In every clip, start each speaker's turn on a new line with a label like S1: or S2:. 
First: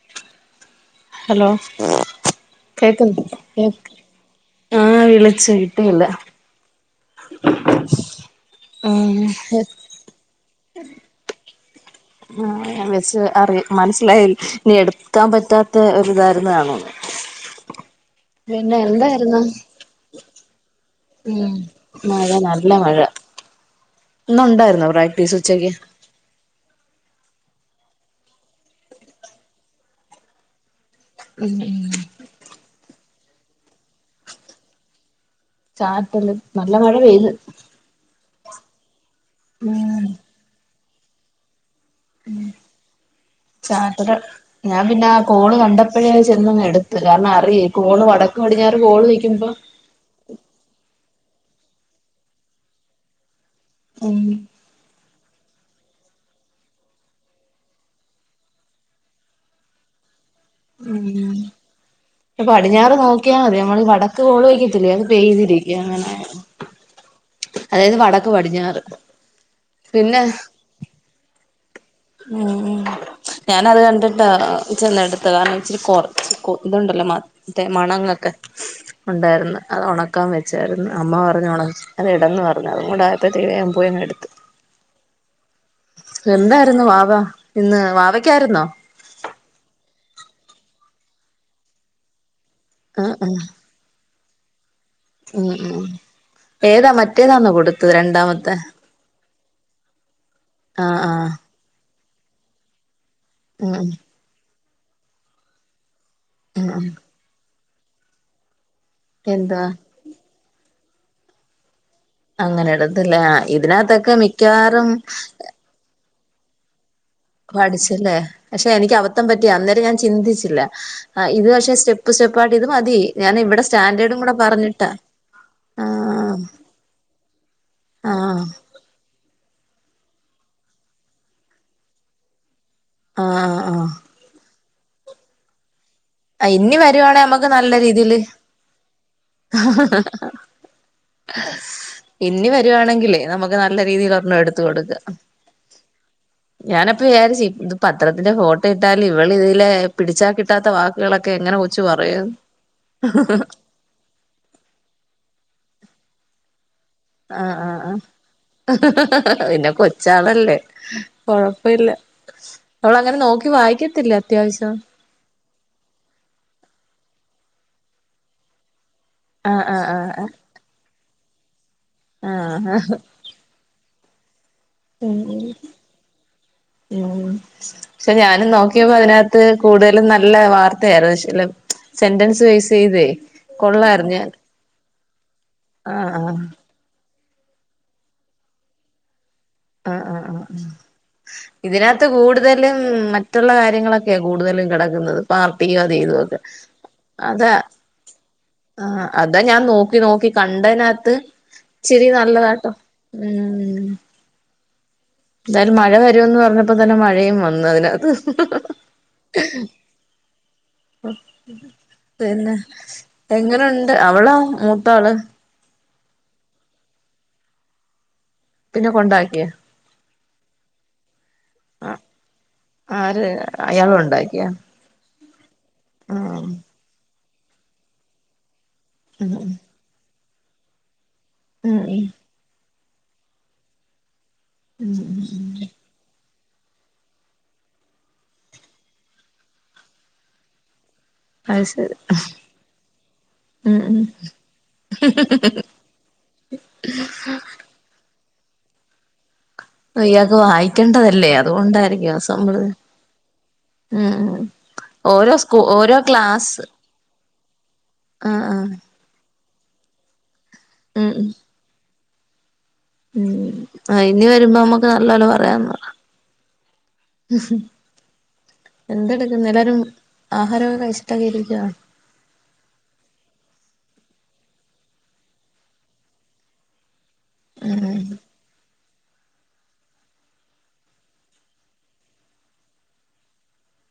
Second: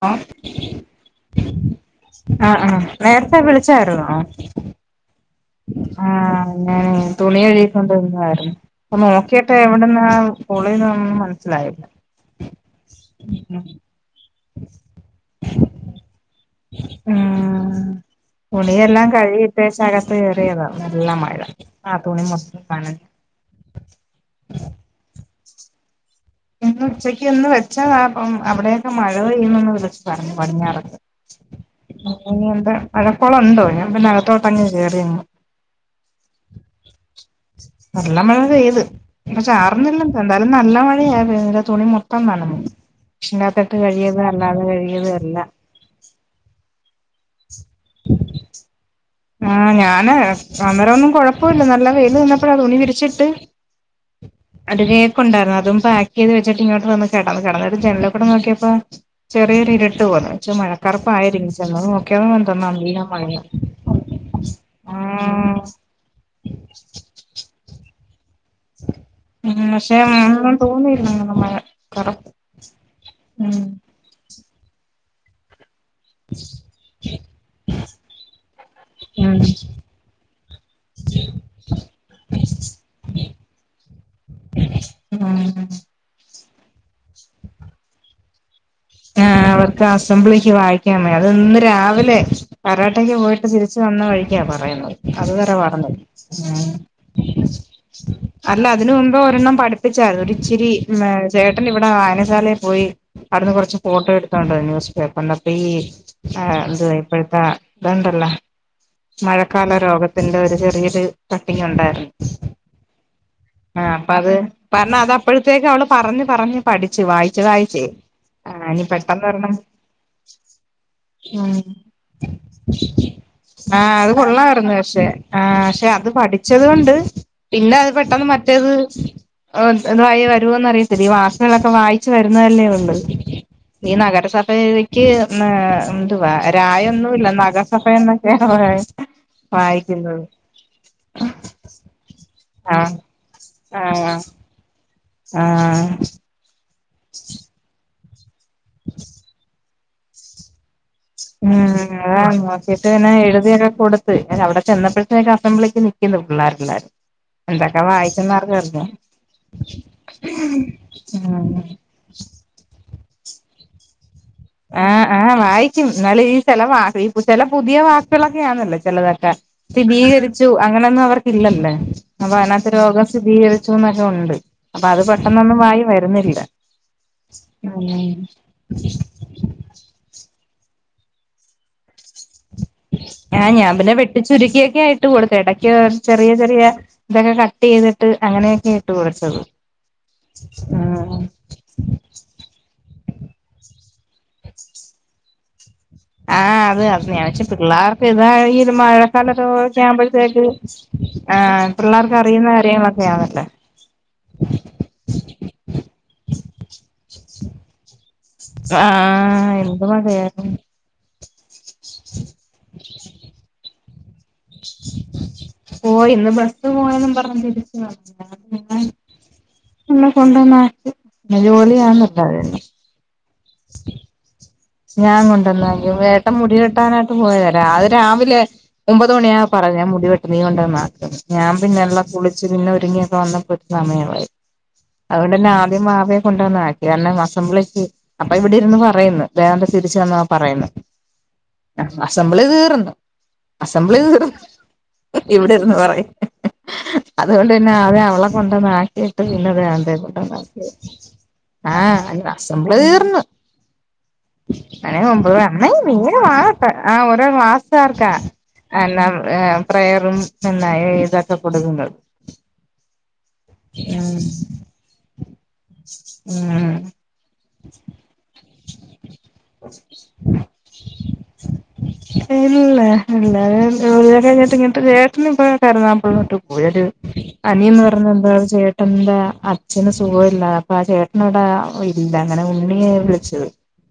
S1: [unintelligible]
S2: Hello
S1: ആ ആ
S2: കേക്കുന്നു
S1: നേരത്തെ വിളിച്ചായിരന്നോ
S2: ആഹ് വിളിച്ചു കിട്ടിയില്ല
S1: ആ [unintelligible] തുണി [unintelligible] അപ്പ
S2: ആഹ്
S1: നോക്കിട്ട് എവിടന്നാ [unintelligible] മനസ്സിലായത്
S2: ൻ വെച്ച് അറിയ മനസ്സിലായി ഇനി എടുക്കാൻ പറ്റാത്ത ഒരു ഇതായിരുന്നു അണോ
S1: ഉം
S2: പിന്നെ
S1: തുണിയെല്ലാം
S2: എന്തായിരുന്നു
S1: കഴുകിയിട്ടേച്ച് അകത്ത് കേറിയതാ നല്ല മഴ
S2: ഉം
S1: ആ തുണി
S2: മഴ
S1: മൊത്തം
S2: നല്ല മഴ
S1: നനഞ്ഞു
S2: ഇന്നുണ്ടായിരുന്നോ പ്രാക്ടീസ് ഉച്ചക്ക്
S1: ഇന്ന് ഉച്ചയ്ക്ക് ഒന്ന് വെച്ചതാ പ്പം അവടെയൊക്കെ മഴ പെയ്യുന്നന്ന് വി ളിച്ച്പറഞ്ഞു പടിഞ്ഞാറെക്കെ
S2: ഉം ഉം
S1: അ എന്ത മഴക്കോളുണ്ടോ ഞാൻ പിന്നെ അകത്തോട്ടങ്ങ് കേറിയങ്ങ്
S2: ചാറ്റല് നല്ല മഴ പെയ്ത്
S1: നല്ല മഴ പെയ്ത്. ഇപ്പ ചാറ്ന്നില്ല
S2: ഉം
S1: എന്തായാലും നല്ല മഴയാ പെയ്തെ തുണി മൊത്തം നനഞ്ഞ്
S2: ചാറ്റല് ഞാൻ പിന്നെ ആ
S1: എല്ലാം
S2: കോള് കണ്ടപ്പഴേ ചെന്നങ്ങ് എട്ത്ത് കാരണം അറിയേ കോണ് വടക്ക് മടിഞ്ഞാറ് കോണ് നക്കുമ്പോ
S1: അപ്പല്ല നല്ല വെൽ നിന്നപ്പോഴാ അ തുണി വിരിച്ചിട്ട്
S2: ഉം
S1: അടിരേക്കുണ്ടാര്ന്ന് അതും പാക്ക് ചെയ്ത് വെച്ചിട്ട്ങ്ങോ് വന്ന് കട്ടന്ന് കിന്നിട്ട് ജനലിൽൂ നോിയപ്പോ ചെറിയരു ഇരിട്ട് പോന്നു
S2: ഉം ട്ട്
S1: എന്തോന്ന്
S2: പടിഞ്ഞാറ്
S1: നല്ല
S2: നോക്കിയാ
S1: മഴയാ
S2: മതി നമ്മള് വടക്ക് കോള് വയ്ക്കത്തില്ലേ അത് പെയ്തി
S1: ആഹ്
S2: [unintelligible]
S1: ഉ പക്ഷെ [unintelligible] തോന്നിയില്ല നമ്മക്ക് മഴ കറുപ്പ്
S2: ഉം ഞാാന
S1: ഉം
S2: അത് കണ്ടിട്ടാ ചെന്ന് എടുത്ത് കാരണം ഇച്ചിരി കൊറ ഇതുണ്ടല്ലോ മ മണങ്ങൊക്കെ
S1: ഉം
S2: ഉണ്ടാരുന്ന് അത് ഒണക്കാൻ വെച്ചാരുന്ന് അമ്മ പറഞ്ഞ് ഒണ അത് ഇടന്ന് പറഞ്ഞു അതും കൂടെ ആയപ്പഴ് ത്തേക്ക്ന് ഞാൻ പോയ് ഇങ്ങെട്ത്ത്
S1: ഉ [unintelligible]
S2: എന്താരുന്നു വാവ ഇന്ന് വാവക്കാരുന്നോ?
S1: ആ അവർക്ക് അസംബ്ലിക്ക് വായിക്കാൻ മേ അത് ഇന്ന് രാവിലെ
S2: ആഹ്
S1: കരാട്ടക്ക്
S2: ആഹ്
S1: പോയിട്ട് തിരിച്ച് വന്ന വഴിക്കാ പറയുന്നത്
S2: ഉം
S1: അതുവരെ
S2: ഉം
S1: വാർന്നു പോയി
S2: ഏതാ
S1: ഉം
S2: മറ്റേതാന്നോ കൊടുത്തത് രണ്ടാമത്തെ
S1: അല്ല അതിന്ന്മുമ്പ് ഒരെണ്ണം പഠിപ്പിച്ചോർന്ന് ഒരു ഇച്ചിരി
S2: ആഹ് ആഹ്
S1: ചേട്ടൻ ഇവിടെ വായന താലേ പോയി അവട്ന്ന് കൊറച്ച്
S2: ഉം
S1: തോണ്ട ന്യൂസ് പേപ്പർന്ന പയി ഇത് ഇപ്പഴത്തെ ഇത ഉണ്ടല്ല
S2: എന്തുവാ
S1: മഴക്കാല രോഗത്തിന്റെ ഒരു ചെറിയൊരു കട്ടിങ് ഉണ്ടായിരുന്നു
S2: അങ്ങനെ ഇടത്തില്ല
S1: ആ അപ്പ
S2: ഇതിനകത്തൊക്കെ
S1: അത്
S2: മിക്കവാറും
S1: പറഞ്ഞ അത് അപ്പോഴത്തേക്ക് അവള് പറഞ്ഞ് പറഞ്ഞു പഠിച്ചു വായിച്ചു വായിച്ചേ
S2: പഠിച്ചല്ലേ
S1: ആ
S2: പക്ഷെ
S1: ഇനി
S2: എനിക്ക് അവത്തം
S1: പെട്ടെന്ന്
S2: പറ്റി
S1: ഒരെണ്ണം
S2: അന്നേരം ഞാൻ ചിന്തിച്ചില്ല ഇത്
S1: ഉം
S2: പക്ഷെ സ്റ്റെപ്പ് സ്റ്റെപ്പായിട്ട് ഇത് മതി ഞാൻ ഇവിടെ
S1: ആഹ് അത്
S2: സ്റ്റാൻഡേർഡും കൂടെ
S1: കൊള്ളാരുന്ന്
S2: പറഞ്ഞിട്ടാ
S1: പക്ഷേ ആ പക്ഷെ അത്
S2: ആഹ്
S1: പഠിച്ചത് കൊണ്ട് പിന്നെ അത് പെട്ടെന്ന്
S2: ആഹ്
S1: മറ്റ ത് ഏഹ് ഇതായി വരുവോന്നറിയത്തില്ല ഈ വാർത്തകളൊക്കെ വായിച്ച് വരുന്നതല്ലേ ഒള്ള്
S2: ആഹ് ആഹ് ആഹ്
S1: എനിക്ക് ഒന്ന് ഉം ട്ട് വാ
S2: ആഹ്
S1: രാ
S2: ഇനി വരുവാണെ
S1: യൊന്നൂല്ല
S2: നമുക്ക് നല്ല രീതിയില്
S1: നഗസഭേന്നൊക്കെയാ വായിക്കുന്നത്.
S2: ഇനി
S1: ആഹ്
S2: വരുവാണെങ്കിൽ നമുക്ക് നല്ല രീതിൽ ഒരെണ്ണം എടുത്ത കൊടു
S1: ആഹ
S2: ഞാനപ്പ വിചാരിച്ച ഇത് പത്രത്തിന്റെ ഫോട്ടോ ഇട്ടാലും ഇവള് തെലെ പിടിച്ചാൽ കിട്ടാത്ത വാക്ക്
S1: ഉം അതാ നോക്കീട്ട് പിന്നെ എഴുതിയൊക്കെ കൊടുത്ത് അവിടെ ചെന്നപ്പോഴത്തേൊക്കെ അസംബ്ലിക്ക് എക്കള്ളാറുള്ളർ [unintelligible]
S2: ആഹ ആഹ ആഹ പിന്നെ കൊച്ചാളല്ലേ
S1: ഉം
S2: കൊഴപ്പല്ല അവള അങ്ങനെ നോക്കി വായിക്കത്തില്ല അത്യാവശ്യം
S1: ആഹ ആഹ വായിക്കും എന്നാല ഈ ചില ഈ ചില പുതിയ വാക്കുകളൊക്കെയാണല്ലോ ചിലതൊക്കെ
S2: ആഹ് ആഹ് ആഹ്
S1: സ്ഥിതീകരിച്ചു അങ്ങനെയൊന്നും അവർക്കല്ലല്ലേ അപ്പൊ
S2: ആഹ്
S1: അതിനകത്ത്
S2: ആഹ്
S1: രോഗം സ്ഥിരീകരിച്ചുന്നൊക്കെ ഉണ്ട് അപ്പൊ അത്
S2: ഉം
S1: പെട്ടെന്നൊന്നും വായി വരുന്നില്ല
S2: ഉം പക്ഷെ ഞാനും നോക്കിയപ്പോ അതിനകത്ത് കൂടുതലും നല്ല വാർത്തയായിരുന്നു സെന്റൻസ് ബേസ് ചെയ്തേ
S1: ആഹ ഞാൻ പിന്നെ
S2: കൊള്ളായിരുന്നു ഞാൻ
S1: വെട്ടിച്ചുരുക്കിയൊക്കെ ആയിട്ട് കൊടുത്ത ഇടക്ക്
S2: ആഹ്
S1: ചെറിയ
S2: ആഹ്
S1: ചെറിയ ഇതൊക്കെ കട്ട് ചെയ്തിട്ട് അങ്ങനെയൊക്കെ ഇട്ട് കൊടുത്തത്
S2: ആ ആ ആ
S1: ആഹ്
S2: ഇതിനകത്ത് കൂടുതലും മറ്റുള്ള കാര്യങ്ങളൊക്കെ കൂടുതലും കിടക്കുന്നത് ചെയ്ത് [unintelligible]
S1: ആഹ് അത് അത് ഞാൻ
S2: അത
S1: വെച്ച് പിള്ളേർക്ക് ഇതാ ഈ ഒരു
S2: അത ഞാൻ
S1: മഴക്കാലൊക്കെ
S2: നോക്കി നോക്കി
S1: ആവുമ്പോഴത്തേക്ക്
S2: ഉള്ളതിനകത്ത്
S1: ആഹ്
S2: ചിരി
S1: പിള്ളേർക്ക് അറിയുന്ന
S2: നല്ലതാ കേട്ടോ
S1: കാര്യങ്ങളൊക്കെയാണല്ലോ
S2: എന്തായാലും മഴ വരമന്ന് പറഞ്ഞപ്പോ തന്നെ മഴയും വന്നു അതിനകത്ത്
S1: ആഹ എന്ത് മഴയും
S2: പിന്നെ എങ്ങനെുണ്ട് അവളാ മൂത്ത ആള്
S1: പോയി ഇന്ന് ബസ് പോയും പറഞ്ഞിരിക്കുവാ
S2: പിന്നെ കൊണ്ടാക്കിയ
S1: [unintelligible] കൊണ്ട് വന്നു ആക്കി
S2: ആ
S1: പിന്നെ [unintelligible]
S2: ആര് അയാള് ഉണ്ടാക്കിയ
S1: ഞാൻ കൊണ്ടന്ന ഏട്ടൻ മുടി വട്ടൻ ആയിട്ട് പോയത് അത് രാവിലെ ഒമ്പത്
S2: ഉം
S1: മണിയാ പറയാ ഞാൻ മുടിവെട്ടു നീ കൊണ്ട് വന്നു അക്കെന്ന് ഞാൻ
S2: ഉം
S1: [unintelligible] അങ്ങനെയൊക്കെ വന്നപ്പോൾ സമയമായി അതുകൊണ്ട് തന്നെ ആദ്യം കൊണ്ടുവന്ന ആക്കി [unintelligible] അസംബ്ലിക്ക് അപ്പ ഇവിടെ ഇരുന്ന് പറയുന്നു വേദാന്ത തിരിച്ച വന്ന പറയുന്നു
S2: അത് ശരി
S1: അസംബ്ലി തീർന്നു
S2: ഉം ഉം
S1: അസംബ്ലി തീർന്നു ഇവിടെന്ന് പറയും അതുകൊണ്ട് തന്നെ അവളെ കൊണ്ടു വന്നു ആക്കിയിട്ട് പിന്നത [unintelligible] അതേ പട്ടാക്ക
S2: ഇയാൾക്ക് വായിക്കേണ്ടതല്ലേ
S1: ആഹ
S2: അതുകൊണ്ടായിരിക്കും
S1: അ അസംബിന് തീർന്നു
S2: മം
S1: അന [unintelligible] ഒൻമ്പത് വ നീന [unintelligible] വാട്ടെ ആ ഒരാൾ വാസത്താർക്കാ
S2: ആ
S1: [unintelligible]
S2: ആ
S1: എല്ലാം പ്രയറും എന്നാ
S2: ഉം ഉം
S1: ഇതാക് [unintelligible]
S2: ഉം ആ ഇനി വരുമ്പോ നമ്മുക്ക് നല്ല പോലെ പറയാന്ന് പറ
S1: ഉം
S2: ഹുഹ് എന്തെടുക്കുന്നു എല്ലാവരും ആഹാരം ഒക്കെ കഴിച്ചിട്ട ഇഷ്ടാക്കെ [unintelligible] ഇരിക്ക
S1: ഇല്ല ഇല്ല കഴിഞ്ഞിട്ട് ഇങ്ങിട്ട് ചേട്ടന് ഇ കരുന്നാമ്പഴ് [unintelligible] അനിയന്ന് പറഞ്ഞ എന്താണ് ചേട്ട എന്താ അച്ഛന് സുഖമല്ല അപ്പൊ ആ ചേട്ടൻ ഇവിടെ ഇല്ല അങ്ങനെ ഉണ്ണിയെ വിളിച്ചത്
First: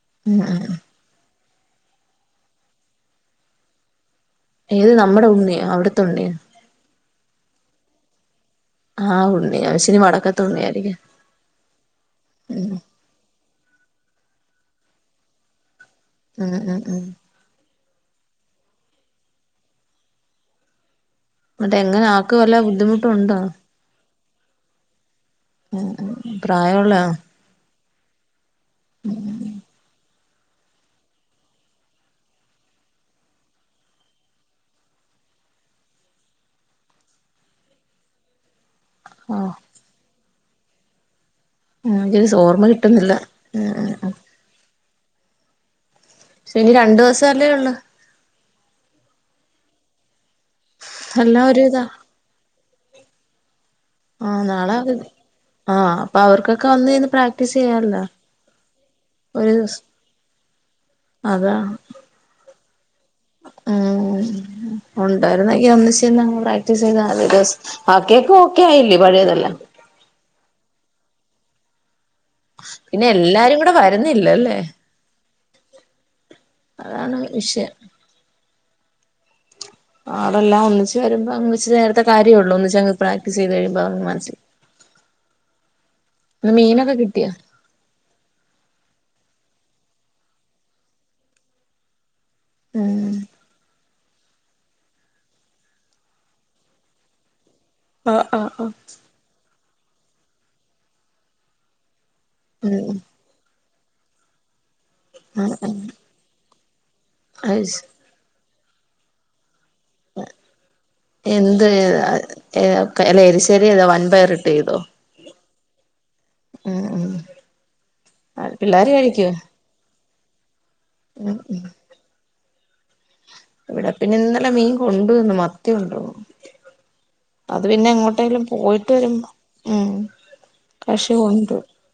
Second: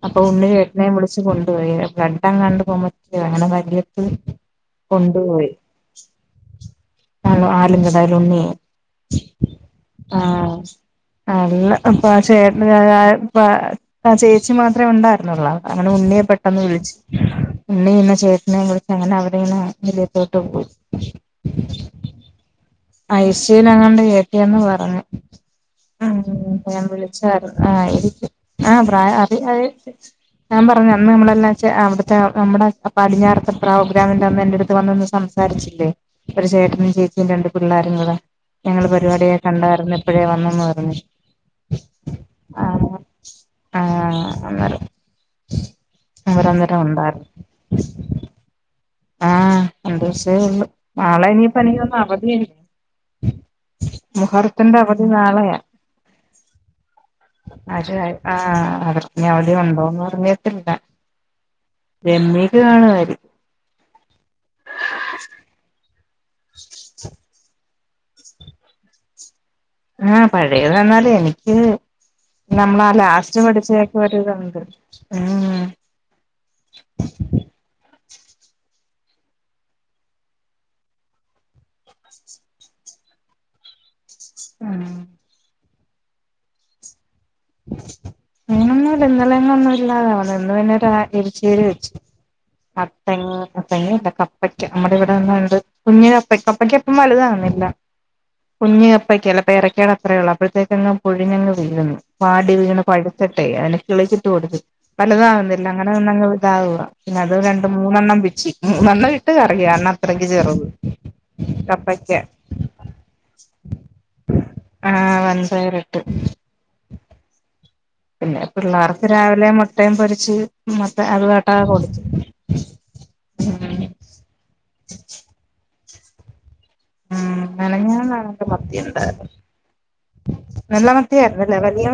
S1: അപ്പൊ
S2: ഉം
S1: ഉണ്ണിൽ
S2: ഉം
S1: ചട്ടനയും വിളിച്ചു കൊണ്ടുപോയി ബഡം [unintelligible] കണ്ട പോകുമറ്റ [unintelligible] അങ്ങനെ വലിയ
S2: ഏത് നമ്മുടെ
S1: കൊണ്ടുപോയി
S2: ഉണ്ണിയോ അവിടുത്തെ ഉണ്ണിയോ
S1: നും ആലും [unintelligible] കടാല ഉണ്ണി
S2: ആഹ ഉണ്ണി ശരി പടക്കത്തെ ഉണ്ണി ആയിരിക്കും
S1: നല്ല ഇപ്പൊ ചേട് [unintelligible] ആ ചേച്ചി മാത്രമേ ഉണ്ടായിരുന്നുള്ളൂ അങ്ങനെ ഉണ്ണിയെ
S2: ഉം
S1: പെട്ടെന്ന്
S2: ഉം
S1: വിളിച്ചു
S2: ഉം
S1: ഉണ്ണി പിന്നെ ചേട്ടനെ വിളിച് [unintelligible] വലിയത്തോട്ട് പോയി
S2: എന്നിട്ട് എങ്ങനെ ആക്ക് വല്ല ബുദ്ധിമുട്ടുണ്ടോ
S1: ഐസിയുവിൽ എങ്ങാണ്ട് കേറ്റി എന്ന് പറഞ്ഞു
S2: ഉം ഉം
S1: ഉ ഞാൻ
S2: പ്രായമുള്ള
S1: വിളിച്ച ആ ആയ [unintelligible] അ അ ഞാൻ പറഞ്ഞു അന്ന് നമ്മളെല്ലാ അവിടുത്തെ നമ്മടെ പടിഞ്ഞാറത്ത പ്രോഗ്രാമിന്റെ അന്ന് എന്റെ അടുത്ത് വന്ന സംസാരിച്ചില്ലേ ഒരു ചേട്ടനും ചേച്ചിം രണ്ട് പിള്ളോരും കൂടെ ഞങ്ങള പരിപാടിയെ
S2: ആ
S1: കണ്ടായിരുന്നു ഇപ്പോഴേ വന്നന്ന് പറഞ്ഞു.
S2: ഉം സ് ഓർമ്മ
S1: ആഹ്
S2: കിട്ടുന്നില്ല ആ ആഹ് ഇനി
S1: അവരന്നരം
S2: രണ്ടു
S1: ഒണ്ടാ
S2: ദിവസല്ലേ ഉള്ളു
S1: ആഹ് രണ്ട് സേ ഒള്ളു. നാളെ
S2: എല്ലാം ഒരു
S1: ഇനീപനിക്കൊന്നുന്നു അവധിയല്ലേ.
S2: ഉ [inaudible] ആഹ് നാളെ
S1: മുഹറത്തിന്റെ
S2: അവ
S1: അവധി നാളെയാ
S2: ആഹ് അപ്പൊ അവർക്കൊക്കെ ഒന്നെന്ന് പ്രാക്ടീസ് ചെയാല്ലോ.
S1: ഇനി അവിടെ ഉണ്ടോന്ന് പറഞ്ഞിട്ടില്ല.
S2: അതാ
S1: രമ്യക്ക് കാണ
S2: ഉം ഒണ്ടായിരുന്നെങ്കി ഒന്നിച്ചന്നങ്ങ് പ്രാക്ടീസ് ചെയ്തദിദെവസോം. ബാക്കിയക്ക ഓക്കെ ആയില്ലി പഴയതെല്ല.
S1: ആഹ് പഴേത് വന്നാല് എനിക്ക് നമ്മളാ
S2: പിന്നെ
S1: ലാസ്റ്റ്
S2: എല്ലാരും കൂടെ
S1: പഠിച്ചതൊക്കെ
S2: വരുന്നില്ലല്ലേ
S1: ഓരിതോണ്ട് ഉം.
S2: അതാണ് വിഷയം. ആളെല്ലാം ഒന്നിച്ച് വരുമ്പോ അന്ന് ഇച്ചിരി നേരത്തെ കാര്യേള്ള് ഒന്നിച്ചങ് പ്രാക്ടീസ് ചെയ്ത് കഴിയുമ്പോ അതങ്ങ് മനസില
S1: ആഹ്
S2: ന്ന് മീൻ ഒക്കെ കി
S1: [unintelligible] ഇന്നലെങ്ങ ഒന്നും ഇല്ലാതവന്നെ ഇന്ന് പിന്നെ എരിച്ചിരി വെച്ചു. മത്ത
S2: ഉം
S1: മത്തങ്ങല്ല ക പ്പയ്ക്ക നമ്മുടെ ഇവിടെന്നണ്ട് കുഞ്പ്പയ്ക്ക് അപ്പയ്ക്ക ഇപ്പം വലുതാകുന്നില്ല.
S2: ആഹ് ആഹ് ആഹ്
S1: കുഞ്ഞ് കപ്പക്കല്ല പേരക്കേട അത്രേ ഒള്ള് അപ്പോഴത്തേക്കങ്ങ് പൊഴിഞ്ഞങ് വീഴുന്നു. പാടി വീണ്
S2: ഉം
S1: പഴിത്തിട്ടെ അതിന് കിളിച്ചിട്ട് കൊടുത്തു പലുത
S2: ആഹ്
S1: ആവുന്നില്ല
S2: ആഹ്
S1: അങ്ങനെ നിന്നങ് ഇതാവുവാ. പിന്നെ അത് രണ്ട് മൂന്നെണ്ണം പിച്ചി മൂന്നെണ്ണം ഇട്ട് കറിക്ക് കർണ അത്രയ്ക്ക് ചെറുത്.
S2: എന്ത്
S1: കപ്പയ്ക്ക
S2: അല്ല എരിശേരി ഏത വൻ പയറിട്ട് ചെയ്തോ?
S1: വൻപയർ ഇട്ട്
S2: ഉം ഉം
S1: പിന്നെ
S2: പിള്ളേര്
S1: പിള്ളേർക്ക്
S2: കഴിക്കോ
S1: രാവിലെ മൊട്ടയും പൊരിച്ച് മസ അത് കേട്ടാ [unintelligible]
S2: ഇവിടെ പിന്നെ ഇന്നലെ മീൻ കൊണ്ടുവന്നു. മത്തി കൊണ്ടുവന്നു.
S1: ഉം
S2: അത് പിന്നെ എങ്ങോട്ടായാലും
S1: മെനഞ്ഞാന്നാണെന്റെ മത്തി
S2: പോയിട്ട് വരുമ്പോ
S1: ഉണ്ടായിരുന്നു
S2: ഉം.
S1: നല്ല
S2: കഷി കൊണ്ട്
S1: മത്തിയായിരുന്നല്ലേ വലിയ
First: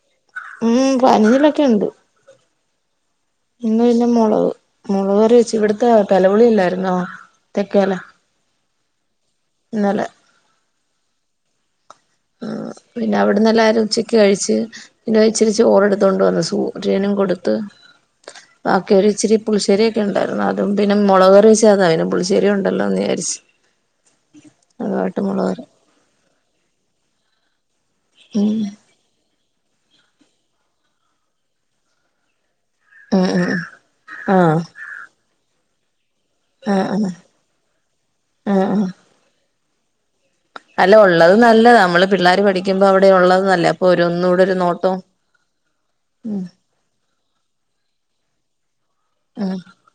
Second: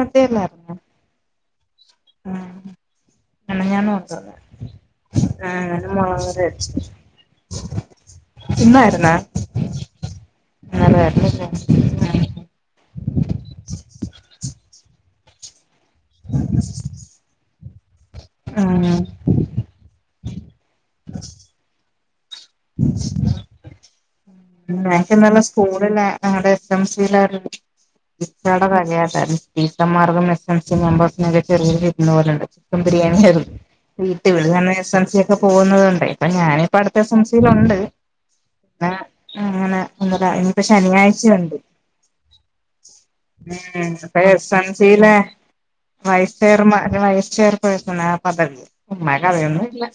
S2: ഉം പനിലൊക്കെ ഉണ്ട്.
S1: ആഹ്
S2: ഇന്ന് പിന്നെ മൊളക് കറി വെച്ച്
S1: ആഹ്
S2: ഇവിടത്തെ
S1: മുളക് കറി
S2: പെലകുളി ഇല്ലാരുന്നോ? തെക്കേല
S1: ഇന്നായിരുന്ന
S2: ഇന്നലെ
S1: [unintelligible]
S2: ഉം പിന്നെ അവിടുന്ന് എല്ലാരും ഉച്ചക്ക് കഴിച്ച് പിന്നെ ഇച്ചിരിചോറെടുത്തോണ്ട് വന്ന് സൂര്യനും കൊടുത്ത്
S1: ആഹ്
S2: ബാക്കി ഒരു ഇച്ചിരി പുളിശ്ശേരി ണ്ടായിരുന്നു അതും പിന്നെ മുളകറി വച്ചേതാ അയിനും പുളശ്ശേരി ഉണ്ടല്ലോന്ന് വിയാരിച്ച്.
S1: ഞനക്ക്ന്നല്ല സ്കൂളില ഞങ്ങളുടെ എസ് എം സയില
S2: ഉം
S1: ടിച്ചർടെ വലയതായിരുന്നു. സ മാർഗം എസ് എം സി മെമ്പേഴ്സിനക്കെറിയരു പോലുണ്ട്.
S2: ഉം
S1: ബിരിയണിയാവും
S2: ഉം
S1: വീട്ടി വിട
S2: ആഹ്
S1: എസ് എം സി ഒക്കെ പോകുന്നതുണ്ടേ. അപ്പൊ ഞാനിപ്പ
S2: ആഹ്
S1: അടുത്ത
S2: ആഹ്
S1: എസം സി ലുണ്ട്
S2: ആഹ്
S1: പിന്ന
S2: ആഹ്
S1: അങ്ങനെ അ ഇപ്പോ
S2: അല്ല ഉള്ളത്
S1: ശനിയാഴ്ചുണ്ട്.
S2: നല്ലതാ നമ്മള് പിള്ളേര് പഠിക്കുമ്പോ അവിടെ ഉള്ളത്
S1: ഉ
S2: നല്ലതാ ഒരു
S1: അപ്പൊ
S2: ഒന്നൂടെ
S1: സ്
S2: ഒരു
S1: എം സി
S2: നോട്ടവും
S1: അല്ലെ വൈസ് ചെയർമാർ വൈസ് ചെയർ പഴസ പദവി ഉ മ
S2: ഉം
S1: കർയൊന്നുല്ല.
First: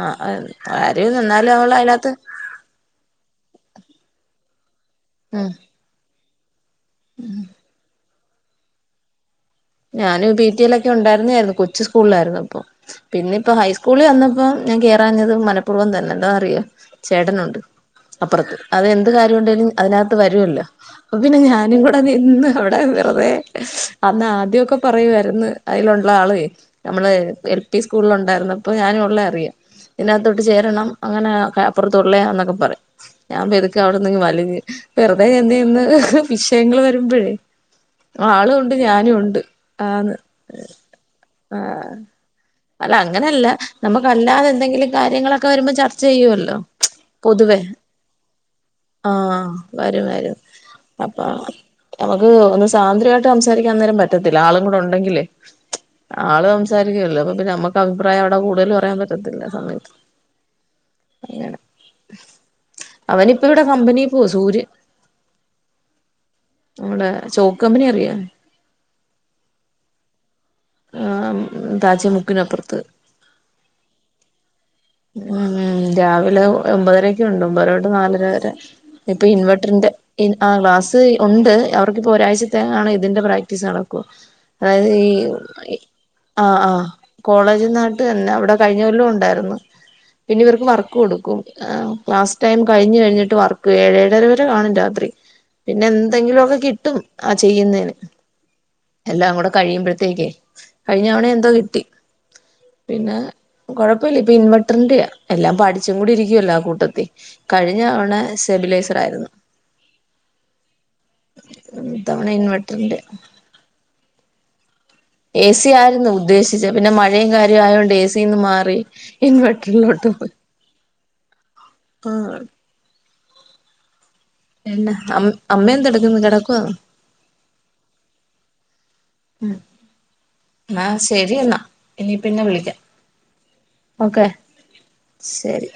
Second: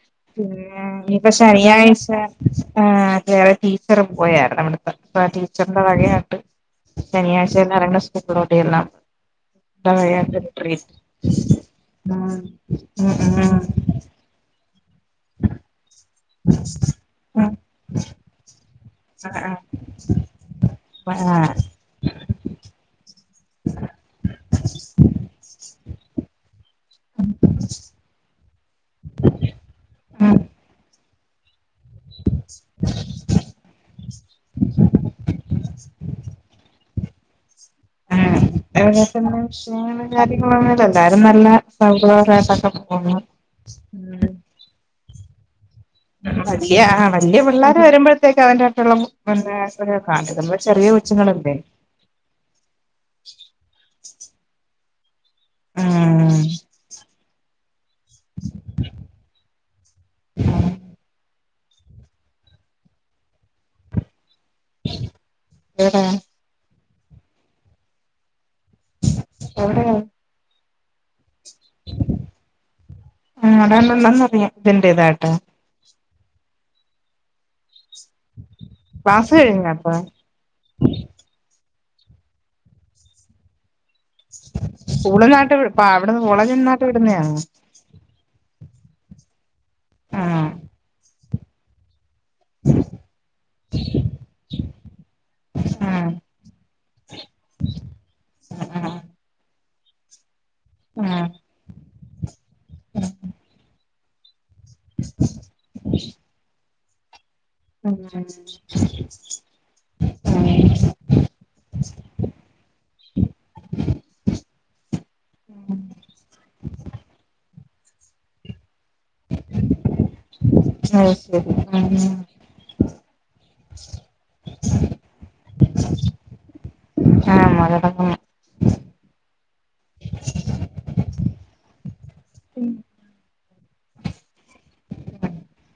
S2: ആ
S1: പി
S2: ആരും
S1: ഇനിപ്പോ
S2: എന്നാലും അവള്
S1: ശരിയാഴ്ച
S2: അതിനകത്ത്
S1: ആഹ് ടീച്ചർ പോയായിരുന്നു. അവിടത്തെ അ ആ
S2: ഉം
S1: ടീച്ചറിന്റെ വകആയിട്ട് ശനിയാഴ്ച തന്നെ ഇറങ്ങണ്ട പുറോട്ടിയ എല്ലാം.
S2: ഞാനൻ പി ടി എൽ ഒക്കെ ഉണ്ടായിരുന്നരുന്നു. കൊച്ച്
S1: ഉം
S2: സ്കൂളിലായിരുന്നപ്പൊ.
S1: ഉം
S2: പിന്നെ ഇപ്പോ
S1: ഉം
S2: ഹൈസ്കൂളി വന്നപ്പോ ഞാൻ കേ പറഞ്ഞത് മനപ്പുർവ്വം തന്നെ. എല്ലാ അറിയ
S1: ഉം
S2: ചേട്ടനുണ്ട്. അപ്പുറത്ത് അത് എന്ത് കാര്യം ഒണ്ടേിലും
S1: ആഹ്
S2: അതിനകത്ത് വരുല്ലോ അപ്പ പിന്നെ
S1: ആഹ്
S2: ഞാനും കൂടെ നിന്ന് അവിടെ വെറുതെ അന്ന് ആദ്യൊക്കെ പറയുവാരുന്നു അയ്ലൊള്ള ആള് നമ്മള് എൽ പി സ്കൂളിൽ ഒണ്ടായിരുന്നപ്പൊ ഞാനും ഒള്ളെ അറിയാം
S1: ഉം
S2: ഇതിനകത്തോട്ട് ചേരണം അങ്ങനെ അപ്പർത്തുള്ളേ എന്നൊക്കെ പറയും ഞാൻ പെതുക്ക അവിടിന്നങ്ങ് വലിഞ്ഞ് വെറുതെ ചന്തന്ന് വിഷയങ്ങൾ വരുമ്പഴേ ആളും ഉണ്ട് ഞാനും ഉണ്ട്
S1: അ
S2: ആന്ന്.
S1: കാര്യങ്ങള എല്ലാവാരും നല്ല സൗഹ്ര
S2: അല്ല അങ്ങനെല്ല നമ്മുക്കല്ലാതെ എന്തെങ്കിലും കാര്യങ്ങളൊക്കെ വരുമ്പോ ചർ
S1: വലിയ വല്ല്യ പിള്ളോര് വരുമ്പഴ്ത്തേക്ക് അതിന്റെ
S2: ആഹ് വരും വരും.
S1: ആട്ടുള്ള ചെറിയ
S2: അപ്പൊ
S1: കൊച്ചങ്ങളുണ്ട്
S2: നമുക്ക് ഒന്ന് സ്വതന്ത്രായിട്ട് സംസാരിക്കാൻ നേരം പറ്റത്തില്ല ആളും കൂടൊ ഒണ്ടങ്കിലേ
S1: ഉം
S2: ആള് സംസാരിക്കേലല്ലോ അപ നമുക്ക് അഭിപ്രായം അവിടെ കൂടുതൽ പറയാൻ പറ്റത്തില്ല സമയത്ത് അവനിപ്പോ ഇവിടെ കമ്പനി പോ
S1: [unintelligible]
S2: നമ്മടെ ചോക്കമ്പിനി അറിയാ
S1: എവിടെയാ
S2: ആ താജമുക്കിനപ്പുറത്ത്
S1: ഉം അതാണ്ടുള്ളന്നറിയാം ഇതിന്റെ ഇതായിട്ട്
S2: ഉം രാവിലെ ഒമ്പതരൊക്കെണ്ട് ഒമ്പതര ട്ട് നാലര വരെ ഇപ്പ
S1: ക്ലാസ് കഴിഞ്ഞോ
S2: ഇൻവെർട്ടറിന്റെ
S1: അപ്പൊ
S2: ഇൻ ആ ളാസ് ഒണ്ട് ഇപ്പൊരാഴ്ചത്തേങ്ങാണ് ഇതിന്റെ പ്രാക്ടീസ് നടക്കുവ അതായത്
S1: സ്കൂളിന്നാട്ട്
S2: ഈ
S1: ഇപ്പ അവിടുന്ന്
S2: ആ
S1: കോളേജിന്നാട്ട്
S2: ആഹ്
S1: വിടുന്നയാണോ
S2: കോളേജ് നാട്ട് തന്നെ അ ടെ കഴിഞ്ഞ കൊല്ലോണ്ടായിരുന്നു പിന്നെ
S1: ആഹ്
S2: ഇവർക്ക് വർക്ക് കൊടുക്കും ക്ലാസ് ടൈം കഴിഞ്ഞഴിഞ്ഞിട്ട് വർക്ക് ഏഴര വരെ കാണും രാത്രി പിന്നെ
S1: ആഹ്
S2: എന്തെങ്കിലൊക്കെ കിട്ടും ആ ചെയ്യുന്നേന്
S1: ആഹ്
S2: എല്ലാം കൂടെ കഴിയുമ്പഴ്ത്തേക്ക കഴിഞ്ഞവണ
S1: ആഹ്
S2: എന്തോ കിട്ടി പിന്നെ കൊഴ അല്ല ഇപ്പൊ ഇൻവെർട്ടറിന്റെയാ എല്ലാം പഠിച്ചും കൂടി ഇരിക്കുവല്ലോ ആ കൂട്ടത്തി കഴിഞ്ഞ
S1: ഉം
S2: തവണ
S1: ഉം
S2: സ്റ്റെബിലൈസർ ആയിരുന്നു ഇ തവണ ഇൻവെർട്ടറിന്റെ എ സി ആയിരുന്നു ഉദ്ദേശിച്ച പിന്നെ മഴേം കാര്യോം ആയൊണ്ട് എ സിന്ന് മാറി ഇൻവെർട്ടർ ലോട്ട് പോ
S1: അത് ശരി
S2: ആ പിന്നെ അം അമ്മ എന്ത എടുക്കുന്നു കെടക്കുവാന്നോ
S1: ഉം ആഹ്
S2: ഉം ആ ശരി ശരി എന്നാ ഇനി പിന്നെ വിളിക്കാം ഓക്കെ ശരി